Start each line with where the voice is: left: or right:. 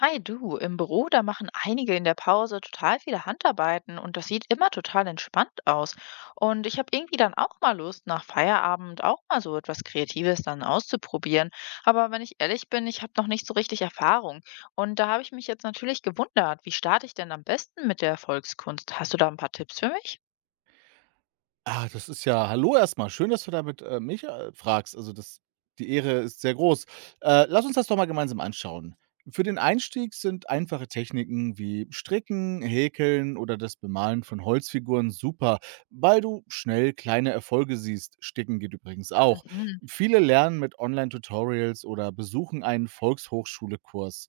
left: Hi du, im Büro, da machen einige in der Pause total viele Handarbeiten und das sieht immer total entspannt aus. Und ich habe irgendwie dann auch mal Lust, nach Feierabend auch mal so etwas Kreatives dann auszuprobieren. Aber wenn ich ehrlich bin, ich habe noch nicht so richtig Erfahrung. Und da habe ich mich jetzt natürlich gewundert, wie starte ich denn am besten mit der Volkskunst? Hast du da ein paar Tipps für mich?
right: Ah, das ist ja hallo erstmal. Schön, dass du damit, mich, fragst. Also, das die Ehre ist sehr groß. Lass uns das doch mal gemeinsam anschauen. Für den Einstieg sind einfache Techniken wie Stricken, Häkeln oder das Bemalen von Holzfiguren super, weil du schnell kleine Erfolge siehst. Sticken geht übrigens auch.
left: Mhm.
right: Viele lernen mit Online-Tutorials oder besuchen einen Volkshochschule-Kurs.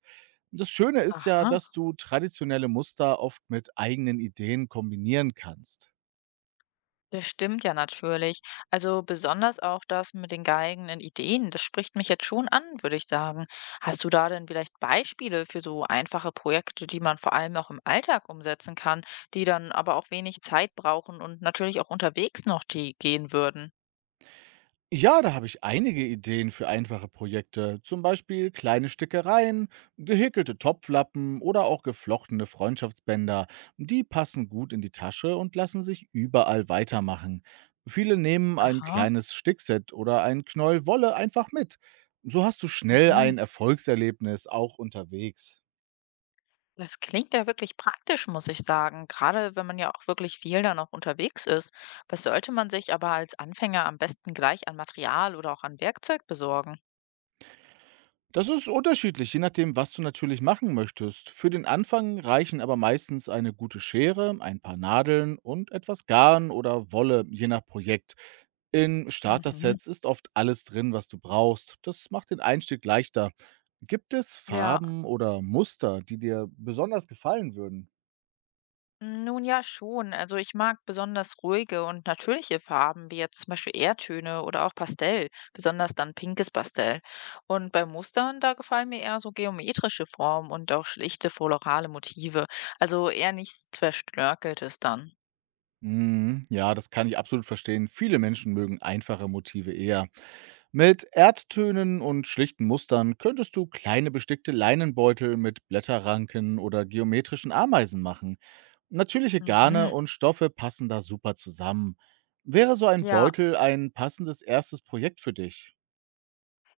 right: Das Schöne ist ja,
left: Aha.
right: dass du traditionelle Muster oft mit eigenen Ideen kombinieren kannst.
left: Das stimmt ja natürlich. Also besonders auch das mit den eigenen Ideen, das spricht mich jetzt schon an, würde ich sagen. Hast du da denn vielleicht Beispiele für so einfache Projekte, die man vor allem auch im Alltag umsetzen kann, die dann aber auch wenig Zeit brauchen und natürlich auch unterwegs noch die gehen würden?
right: Ja, da habe ich einige Ideen für einfache Projekte, zum Beispiel kleine Stickereien, gehäkelte Topflappen oder auch geflochtene Freundschaftsbänder. Die passen gut in die Tasche und lassen sich überall weitermachen. Viele nehmen ein
left: Aha,
right: kleines Stickset oder ein Knäuel Wolle einfach mit. So hast du schnell
left: mhm.
right: ein Erfolgserlebnis auch unterwegs.
left: Das klingt ja wirklich praktisch, muss ich sagen. Gerade wenn man ja auch wirklich viel dann auch unterwegs ist. Was sollte man sich aber als Anfänger am besten gleich an Material oder auch an Werkzeug besorgen?
right: Das ist unterschiedlich, je nachdem, was du natürlich machen möchtest. Für den Anfang reichen aber meistens eine gute Schere, ein paar Nadeln und etwas Garn oder Wolle, je nach Projekt. In
left: Mhm.
right: Starter-Sets ist oft alles drin, was du brauchst. Das macht den Einstieg leichter. Gibt es
left: Ja,
right: Farben oder Muster, die dir besonders gefallen würden?
left: nun ja, schon. Also ich mag besonders ruhige und natürliche Farben, wie jetzt zum Beispiel Erdtöne oder auch Pastell, besonders dann pinkes Pastell. Und bei Mustern, da gefallen mir eher so geometrische Formen und auch schlichte florale Motive. Also eher nichts Verschnörkeltes dann.
right: Mm, ja, das kann ich absolut verstehen. Viele Menschen mögen einfache Motive eher. Mit Erdtönen und schlichten Mustern könntest du kleine bestickte Leinenbeutel mit Blätterranken oder geometrischen Ameisen machen. Natürliche Garne
left: Mhm.
right: und Stoffe passen da super zusammen. Wäre so ein
left: Ja,
right: Beutel ein passendes erstes Projekt für dich?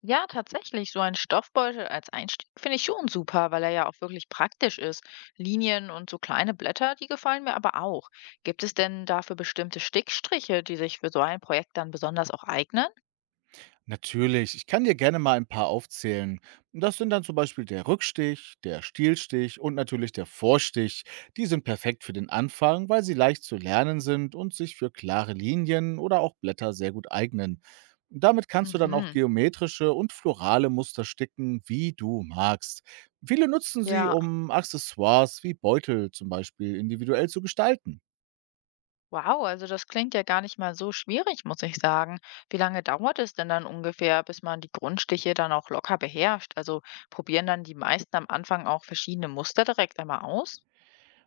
left: ja, tatsächlich, so ein Stoffbeutel als Einstieg finde ich schon super, weil er ja auch wirklich praktisch ist. Linien und so kleine Blätter, die gefallen mir aber auch. Gibt es denn dafür bestimmte Stickstriche, die sich für so ein Projekt dann besonders auch eignen?
right: Natürlich, ich kann dir gerne mal ein paar aufzählen. Das sind dann zum Beispiel der Rückstich, der Stielstich und natürlich der Vorstich. Die sind perfekt für den Anfang, weil sie leicht zu lernen sind und sich für klare Linien oder auch Blätter sehr gut eignen. Damit kannst du dann auch
left: Mhm.
right: geometrische und florale Muster sticken, wie du magst. Viele nutzen sie,
left: Ja,
right: um Accessoires wie Beutel zum Beispiel individuell zu gestalten.
left: wow, also das klingt ja gar nicht mal so schwierig, muss ich sagen. Wie lange dauert es denn dann ungefähr, bis man die Grundstiche dann auch locker beherrscht? Also probieren dann die meisten am Anfang auch verschiedene Muster direkt einmal aus?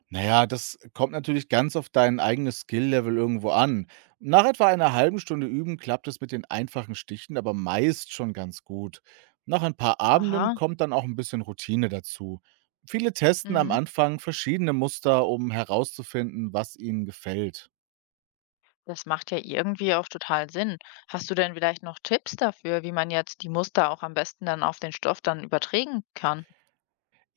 right: Na ja, das kommt natürlich ganz auf dein eigenes Skill-Level irgendwo an. Nach etwa einer halben Stunde Üben klappt es mit den einfachen Stichen aber meist schon ganz gut. Nach ein paar Abenden
left: Aha.
right: kommt dann auch ein bisschen Routine dazu. Viele testen am
left: Mhm.
right: Anfang verschiedene Muster, um herauszufinden, was ihnen gefällt.
left: Das macht ja irgendwie auch total Sinn. Hast du denn vielleicht noch Tipps dafür, wie man jetzt die Muster auch am besten dann auf den Stoff dann übertragen kann?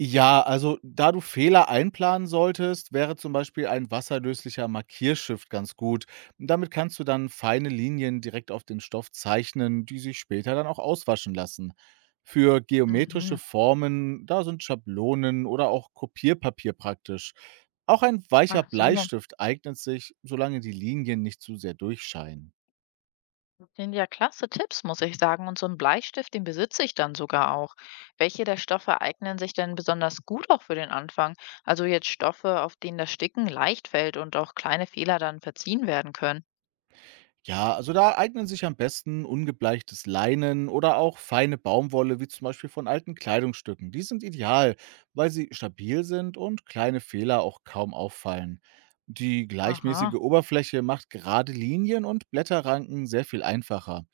right: Ja, also da du Fehler einplanen solltest, wäre zum Beispiel ein wasserlöslicher Markierstift ganz gut. Damit kannst du dann feine Linien direkt auf den Stoff zeichnen, die sich später dann auch auswaschen lassen. Für geometrische
left: Mhm.
right: Formen, da sind Schablonen oder auch Kopierpapier praktisch. Auch ein weicher
left: Ach so,
right: Bleistift eignet sich, solange die Linien nicht zu sehr durchscheinen.
left: das sind ja klasse Tipps, muss ich sagen. Und so einen Bleistift, den besitze ich dann sogar auch. Welche der Stoffe eignen sich denn besonders gut auch für den Anfang? Also jetzt Stoffe, auf denen das Sticken leicht fällt und auch kleine Fehler dann verziehen werden können.
right: Ja, also da eignen sich am besten ungebleichtes Leinen oder auch feine Baumwolle, wie zum Beispiel von alten Kleidungsstücken. Die sind ideal, weil sie stabil sind und kleine Fehler auch kaum auffallen. Die gleichmäßige
left: Aha.
right: Oberfläche macht gerade Linien und Blätterranken sehr viel einfacher.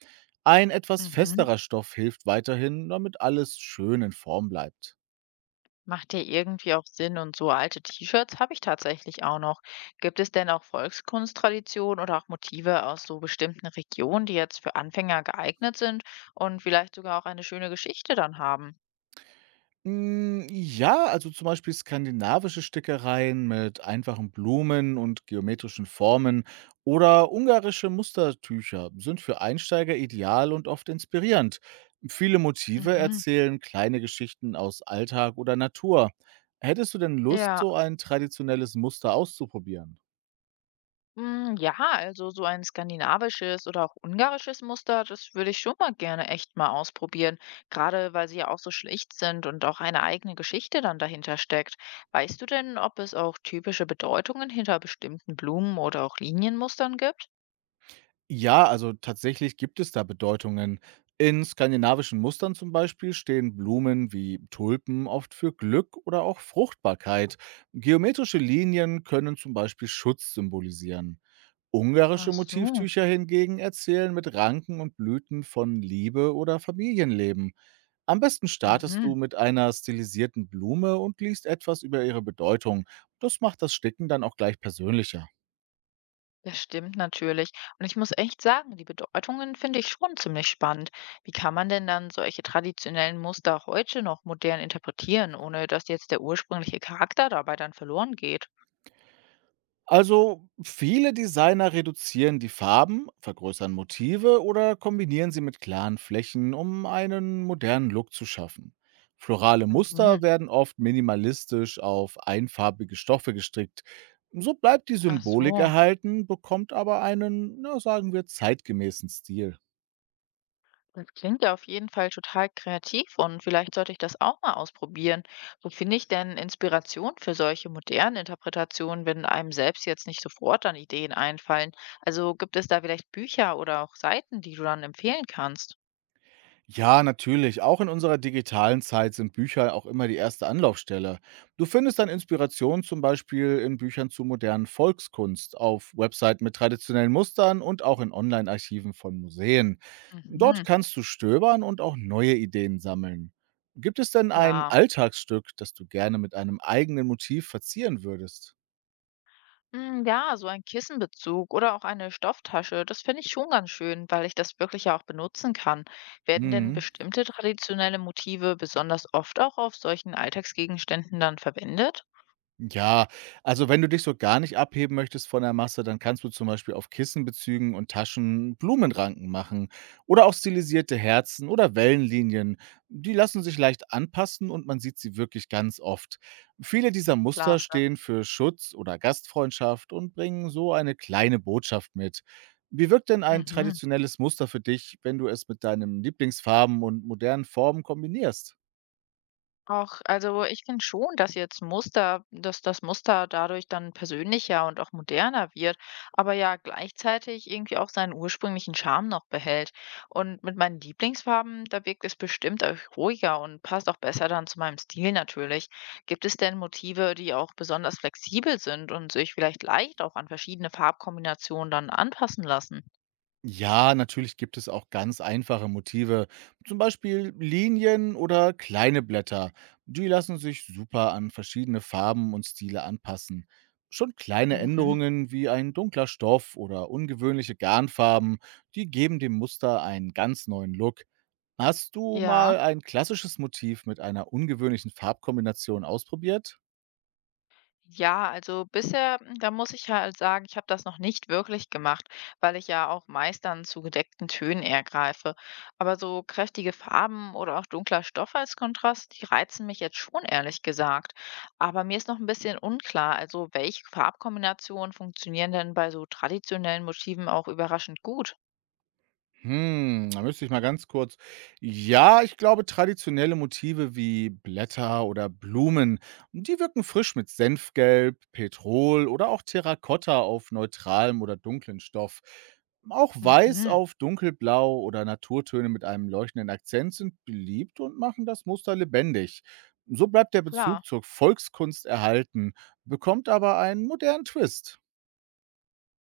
right: Ein etwas
left: Mhm.
right: festerer Stoff hilft weiterhin, damit alles schön in Form bleibt.
left: Macht ja irgendwie auch Sinn und so alte T-Shirts habe ich tatsächlich auch noch. Gibt es denn auch Volkskunsttraditionen oder auch Motive aus so bestimmten Regionen, die jetzt für Anfänger geeignet sind und vielleicht sogar auch eine schöne Geschichte dann haben?
right: Hm, ja, also zum Beispiel skandinavische Stickereien mit einfachen Blumen und geometrischen Formen oder ungarische Mustertücher sind für Einsteiger ideal und oft inspirierend. Viele Motive
left: Mhm.
right: erzählen kleine Geschichten aus Alltag oder Natur. Hättest du denn Lust,
left: Ja.
right: so ein traditionelles Muster auszuprobieren?
left: Mm, ja, also so ein skandinavisches oder auch ungarisches Muster, das würde ich schon mal gerne echt mal ausprobieren. Gerade weil sie ja auch so schlicht sind und auch eine eigene Geschichte dann dahinter steckt. Weißt du denn, ob es auch typische Bedeutungen hinter bestimmten Blumen oder auch Linienmustern gibt?
right: Ja, also tatsächlich gibt es da Bedeutungen. In skandinavischen Mustern zum Beispiel stehen Blumen wie Tulpen oft für Glück oder auch Fruchtbarkeit. Geometrische Linien können zum Beispiel Schutz symbolisieren. Ungarische
left: Ach so.
right: Motivtücher hingegen erzählen mit Ranken und Blüten von Liebe oder Familienleben. Am besten startest du
left: Mhm.
right: mit einer stilisierten Blume und liest etwas über ihre Bedeutung. Das macht das Sticken dann auch gleich persönlicher.
left: Das stimmt natürlich. Und ich muss echt sagen, die Bedeutungen finde ich schon ziemlich spannend. Wie kann man denn dann solche traditionellen Muster heute noch modern interpretieren, ohne dass jetzt der ursprüngliche Charakter dabei dann verloren geht?
right: Also viele Designer reduzieren die Farben, vergrößern Motive oder kombinieren sie mit klaren Flächen, um einen modernen Look zu schaffen. Florale Muster
left: Mhm.
right: werden oft minimalistisch auf einfarbige Stoffe gestrickt. So bleibt die
left: Ach
right: Symbolik
left: so,
right: erhalten, bekommt aber einen, na, sagen wir, zeitgemäßen Stil.
left: das klingt ja auf jeden Fall total kreativ und vielleicht sollte ich das auch mal ausprobieren. Wo finde ich denn Inspiration für solche modernen Interpretationen, wenn einem selbst jetzt nicht sofort dann Ideen einfallen? Also gibt es da vielleicht Bücher oder auch Seiten, die du dann empfehlen kannst?
right: Ja, natürlich. Auch in unserer digitalen Zeit sind Bücher auch immer die erste Anlaufstelle. Du findest dann Inspiration zum Beispiel in Büchern zu modernen Volkskunst, auf Webseiten mit traditionellen Mustern und auch in Online-Archiven von Museen. Dort
left: Mhm.
right: kannst du stöbern und auch neue Ideen sammeln. Gibt es denn ein
left: Klar.
right: Alltagsstück, das du gerne mit einem eigenen Motiv verzieren würdest?
left: Hm, ja, so ein Kissenbezug oder auch eine Stofftasche, das finde ich schon ganz schön, weil ich das wirklich ja auch benutzen kann. Werden denn
right: Mhm.
left: bestimmte traditionelle Motive besonders oft auch auf solchen Alltagsgegenständen dann verwendet?
right: Ja, also wenn du dich so gar nicht abheben möchtest von der Masse, dann kannst du zum Beispiel auf Kissenbezügen und Taschen Blumenranken machen oder auch stilisierte Herzen oder Wellenlinien. Die lassen sich leicht anpassen und man sieht sie wirklich ganz oft. Viele dieser Muster
left: Klasse.
right: stehen für Schutz oder Gastfreundschaft und bringen so eine kleine Botschaft mit. Wie wirkt denn ein
left: Mhm.
right: traditionelles Muster für dich, wenn du es mit deinen Lieblingsfarben und modernen Formen kombinierst?
left: Auch, also ich finde schon, dass jetzt Muster, dass das Muster dadurch dann persönlicher und auch moderner wird, aber ja gleichzeitig irgendwie auch seinen ursprünglichen Charme noch behält. Und mit meinen Lieblingsfarben, da wirkt es bestimmt auch ruhiger und passt auch besser dann zu meinem Stil natürlich. Gibt es denn Motive, die auch besonders flexibel sind und sich vielleicht leicht auch an verschiedene Farbkombinationen dann anpassen lassen?
right: Ja, natürlich gibt es auch ganz einfache Motive, zum Beispiel Linien oder kleine Blätter. Die lassen sich super an verschiedene Farben und Stile anpassen. Schon kleine
left: Mhm.
right: Änderungen wie ein dunkler Stoff oder ungewöhnliche Garnfarben, die geben dem Muster einen ganz neuen Look. Hast du
left: Ja,
right: mal ein klassisches Motiv mit einer ungewöhnlichen Farbkombination ausprobiert?
left: ja, also bisher, hm, da muss ich halt sagen, ich habe das noch nicht wirklich gemacht, weil ich ja auch meist dann zu gedeckten Tönen eher greife. Aber so kräftige Farben oder auch dunkler Stoff als Kontrast, die reizen mich jetzt schon, ehrlich gesagt. Aber mir ist noch ein bisschen unklar, also welche Farbkombinationen funktionieren denn bei so traditionellen Motiven auch überraschend gut?
right: Hm, da müsste ich mal ganz kurz, ja, ich glaube, traditionelle Motive wie Blätter oder Blumen, die wirken frisch mit Senfgelb, Petrol oder auch Terrakotta auf neutralem oder dunklen Stoff. Auch Weiß
left: Mhm,
right: auf dunkelblau oder Naturtöne mit einem leuchtenden Akzent sind beliebt und machen das Muster lebendig. So bleibt der Bezug
left: klar.
right: zur Volkskunst erhalten, bekommt aber einen modernen Twist.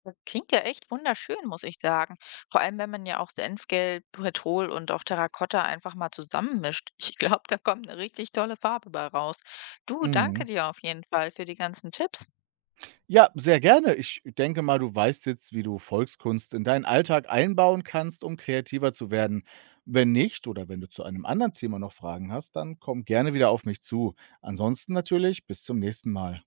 left: Das klingt ja echt wunderschön, muss ich sagen. Vor allem, wenn man ja auch Senfgelb, Petrol und auch Terrakotta einfach mal zusammenmischt. Ich glaube, da kommt eine richtig tolle Farbe bei raus. Du, danke
right: Mhm.
left: dir auf jeden Fall für die ganzen Tipps.
right: Ja, sehr gerne. Ich denke mal, du weißt jetzt, wie du Volkskunst in deinen Alltag einbauen kannst, um kreativer zu werden. Wenn nicht oder wenn du zu einem anderen Thema noch Fragen hast, dann komm gerne wieder auf mich zu. Ansonsten natürlich bis zum nächsten Mal.